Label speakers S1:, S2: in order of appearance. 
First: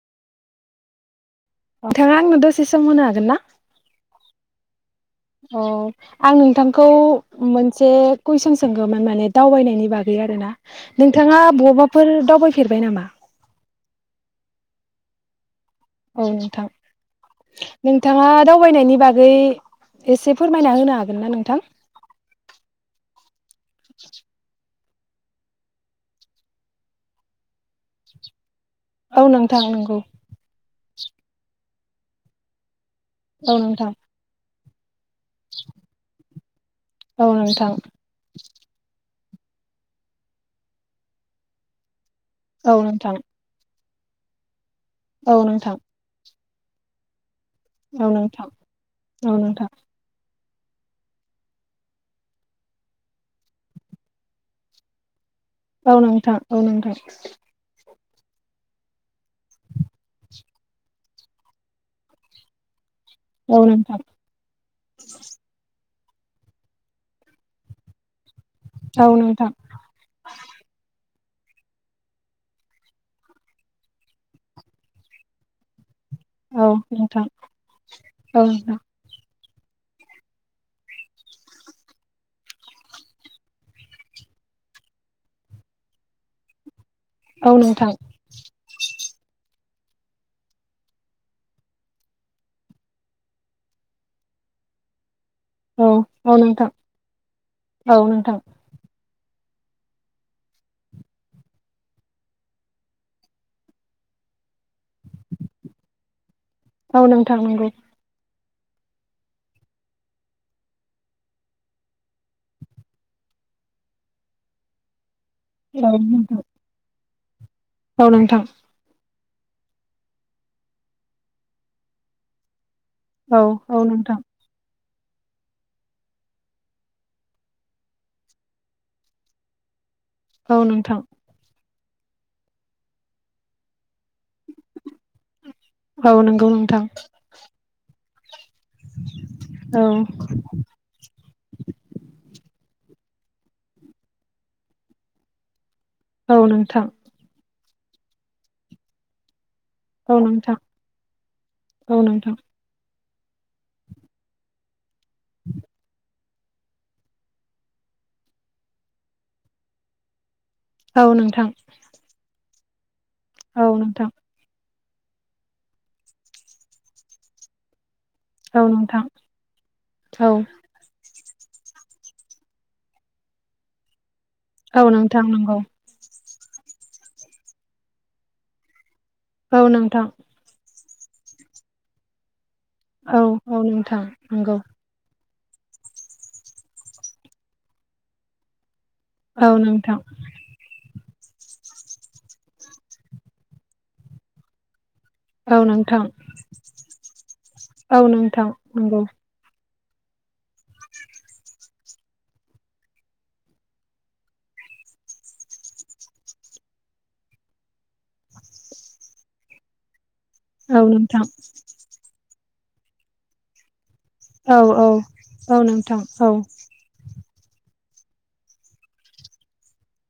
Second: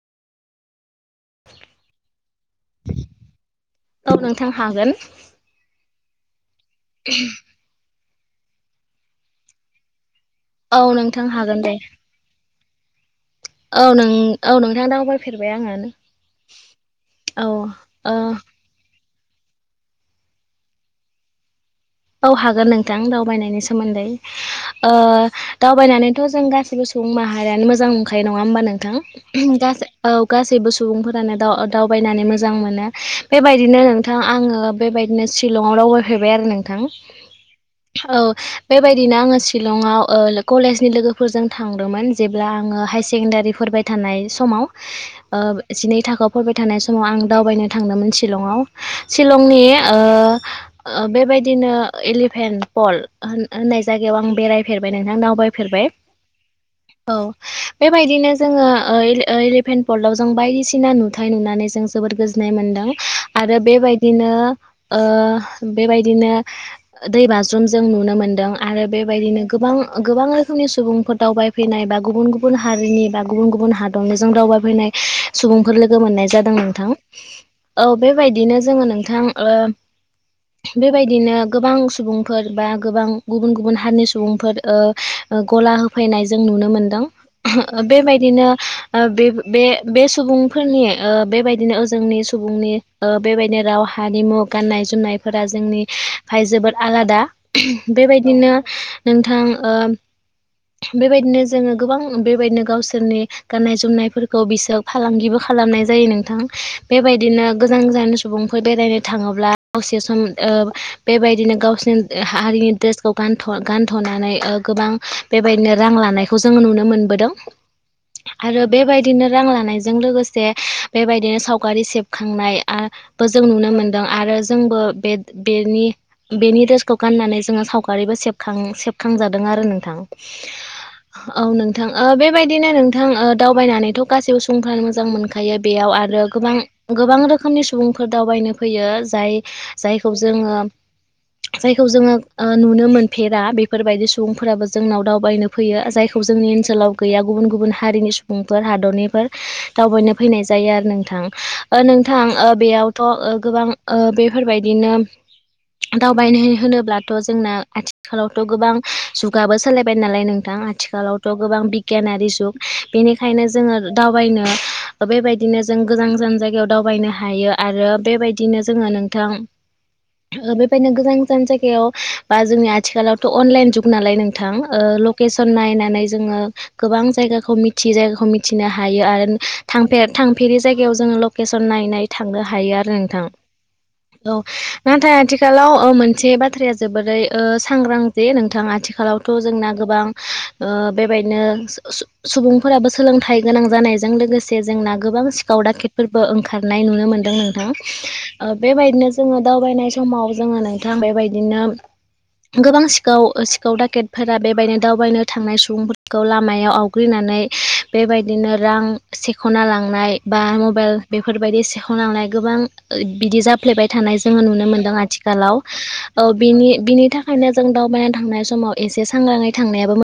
S1: नोंथाङा आंनो दसे सम होनो हागोन ना?
S2: औ नोंथां हागोन।
S1: अ आं नोंथांखौ मोनसे कुइसन सोंगौमोन माने दावबायनायनि बागै बे आरोना।
S2: औ नोंथां
S1: नोंथाङा
S2: हागोन दे
S1: बहाबाफोर दावबायफेरबाय नामा?
S2: औ नों औ नोंथाङा दावबायफेरबाय आङो।
S1: औ नोंथां
S2: औ ओ
S1: नोंथाङा दावबायनायनि बा गै एसे फोरमायना होनो हागोन ना नोंथां?
S2: औ हागोन नोंथां दावबायनायनि सोमोन्दै। अ दावबायनानैथ' जों गासिबो सुबुं माहारियानो मो जां नंखायो नङा होमबा नोंथां?
S1: औ नोंथां नंगौ
S2: औ गासैबो सुबुंफोरानो दाउ दावबायनानै मोजां मोनो बेबायदिनो नोंथां आङो बेबायदिनो सिशिलंआव दावबायफैबाय आरो नोंथां।
S1: औ नोंथां
S2: औ बेबायदिनो आङो शिलंआव कलेजनि लोगोफोरजों थांदोंमोन जेब्ला
S1: औ
S2: आङो हायार
S1: नोंथां
S2: सेकेण्डारिफोरबाय थानाय समाव
S1: औ नोंथां
S2: जिनै थाखोआव फरायबाय थानाय समाव आं दावबायनो
S1: औ
S2: थांदोंमोन
S1: नोंथां
S2: शिलंआव
S1: औ
S2: शिलंनि
S1: नोंथां
S2: ओ-ओ बेबायदिनो एलिफेन्ट पल होननाय जायगायाव आं बेरायफेरबाय नोंथां [unintelligible] फेरबाय
S1: औ नोंथां औ नोंथां
S2: औ बे बेबायदिनो जोङो इलेभेन पुवल्भाव जों बायदिसिना नुथाय नुनानै जों जोोबद गोजोननाय मोन्दों।
S1: औ
S2: आरो
S1: नोंथां
S2: बेबायदिनो ओ बेबायदिनो अ दै बाज्रुमजों नुनो मोनदों, आरो
S1: औ
S2: बेबायदिनो
S1: नोंथां
S2: गोबां गोबां रोखोमनि सुबुंफोर दावबायफैनाय बा गुबुन गुबुन हारिनि बा गुबुन गुबुन हादरनिजों दावबायफैनाय सुबुंफोर लोगो मोननाय जादों नोंथां। औ बेबायदिनो जोङो नोंथां ओ बेबायदिनो गोबां सुबुंफोर बा गोबां गुबुन गुबुन हारिनि सुबुंफोर ओ ओ गला होफैनाय जों नु नुनो मोनदों। ओ
S1: नोंथां
S2: बेबायदिनो ओ बे बे-बे सुबुंफोरनि ओ बेबायदिनो ओ जोंनि सुबुंनि ओ बेबायदिनो राव हारिमु गाननाय जोमनायफोरा जोंनि
S1: औ नोंथां औ औ
S2: फाय
S1: नोंथां
S2: जोबोद आलादा।
S1: औ नोंथां
S2: बेबायदिनो नोंथां ओम बेबायदिनो जोङो गोबां बेबायदिनो गावसोरनि गाननाय जोमनायफोरखौ बिसोर फालांगिबो खा खालामनाय जायो नोंथां।
S1: औ नोंथां
S2: बेबायदिनो
S1: नंगौ
S2: गोजान गोजान सुबुंफोर बेरायनो थाङोब्ला दसे सम बेबायदिनो गावसिनि हा-हारिनि ड्रेसखौ गानथ'-गानथ'नानै गोबां बेबायदिनो रां
S1: औ नोंथां
S2: लानायखौ जोङो नुनो मोनबोदों।
S1: औ नोंथां
S2: आरो बेबायदिनो रां लानायजों लोगोसे बेबायदिनो सावगारि सेबखांनाय आ बो
S1: औ
S2: जों नुनो
S1: औ
S2: मोनदों
S1: नोंथां
S2: आरो जोंबो बे-बेनि बेनि दड्रेसखौ गाननानै जोङो सावगारिबो सेबखां सेबखांजादों आरो नोंथां
S1: औ नोंथां।
S2: औ नोंथां ओ बेबायदिनो नोंथां ओ दावबायनानैथ' गासैबो सुबुंफ्रानो मोजां मोनखायो बेयाव
S1: औ
S2: आरो
S1: नंगौ
S2: गोबां
S1: नोंथां
S2: गोबां रोखोमनि सुबुंफोर दावबायनो फैयो
S1: औ
S2: जाय-जायखौ जोङो जायखौ जोङो नुनो मोन फेरा बेफोरबायदि सुबुंफोराबो जोंनाव दावबायनो फैयो जायखौ
S1: औ
S2: जोंनि
S1: नोंथां
S2: ओनसोलाव गैया गुबुन गुबुन हारिनि सुबुंफोर हादरनिफोर दावबायनो
S1: औ
S2: फैनाय
S1: नोंथां
S2: जायो आरो नोंथां। नोंथां बेयाव थ' ओ गोबां ओ बेफोरबायदिनो दावबायनो होनोब्लाथ' जोंना आथिखालावथ' गोबां जुगाबो सोलायबाय नालाय नों थां
S1: औ
S2: आथिखालावथ'
S1: नोंथां
S2: गोबां बिगियानारि जुग बेनिखायनो
S1: औ
S2: जोङो
S1: नोंथां
S2: दावबायनो बेबायदिनो जों गोजान गोजान जायगायाव दावबायनो हायो आरो बेबायदिनो जोङो नोंथां
S1: औ
S2: ओ बे गोजान गोजान जायगायाव बा जोंनि आथिखालावथ' अनलाइन जुग नालाय नों थां ओ
S1: औ नोंथां
S2: लकेसन
S1: नंगौ
S2: नायनानै जोङो गोबां जायगाखौ मिथियि जायगाखौ मिथिनो हा हायो आरो
S1: औ नोंथां
S2: थांफे-थांफेरि जायगायाव जोङो लकेसन नाय नाय थांनो हा हायो आरो
S1: औ
S2: नोंथां।
S1: औ नोंथां
S2: औ
S1: नंगौ
S2: नाथाय आथि खालाव मोनसे बाथ्राया जोबोरै सांग्रां जे नोंथाङा आथि खालावथ'
S1: औ
S2: जोंना
S1: नोंथां
S2: गोबां ओ बेबायदिनो सु-सु-सुबुंफोराबो सोलोंथाइ गोनां जानायजों लोगोसे जोंना गोबां सिखाव
S1: औ नोंथां
S2: दाखेटफोरबो ओंखारनाय नुनो मोनदों नोंथां।
S1: औ नोंथां
S2: ओ
S1: नंगौ
S2: बेबायदिनो जोङो दावबायनाय समाव जोङो नोंथां बेयबायदिनो गोबां सिखाव सिखाव डाकेटफोरा बेबायदिनो दावबायनो थांनाय सुबुंफोरखौ लामायाव आवग्रिनानै नै बेबायदिनो रां सेख'ना लांनाय बा
S1: औ
S2: मबाइल
S1: नोंथां
S2: बेफोरबायदि सेखावनांनाय गोबां बिदि जाफ्लेबाय थानाय जोङो
S1: औ
S2: नुनो
S1: औ
S2: मोनदों आथिखालाव।
S1: औ नोंथां
S2: औ ेनि बेनि थाखायनो जों दावबायनानै थांनाय समाव एसे सांग्राङै थांनायाबो मो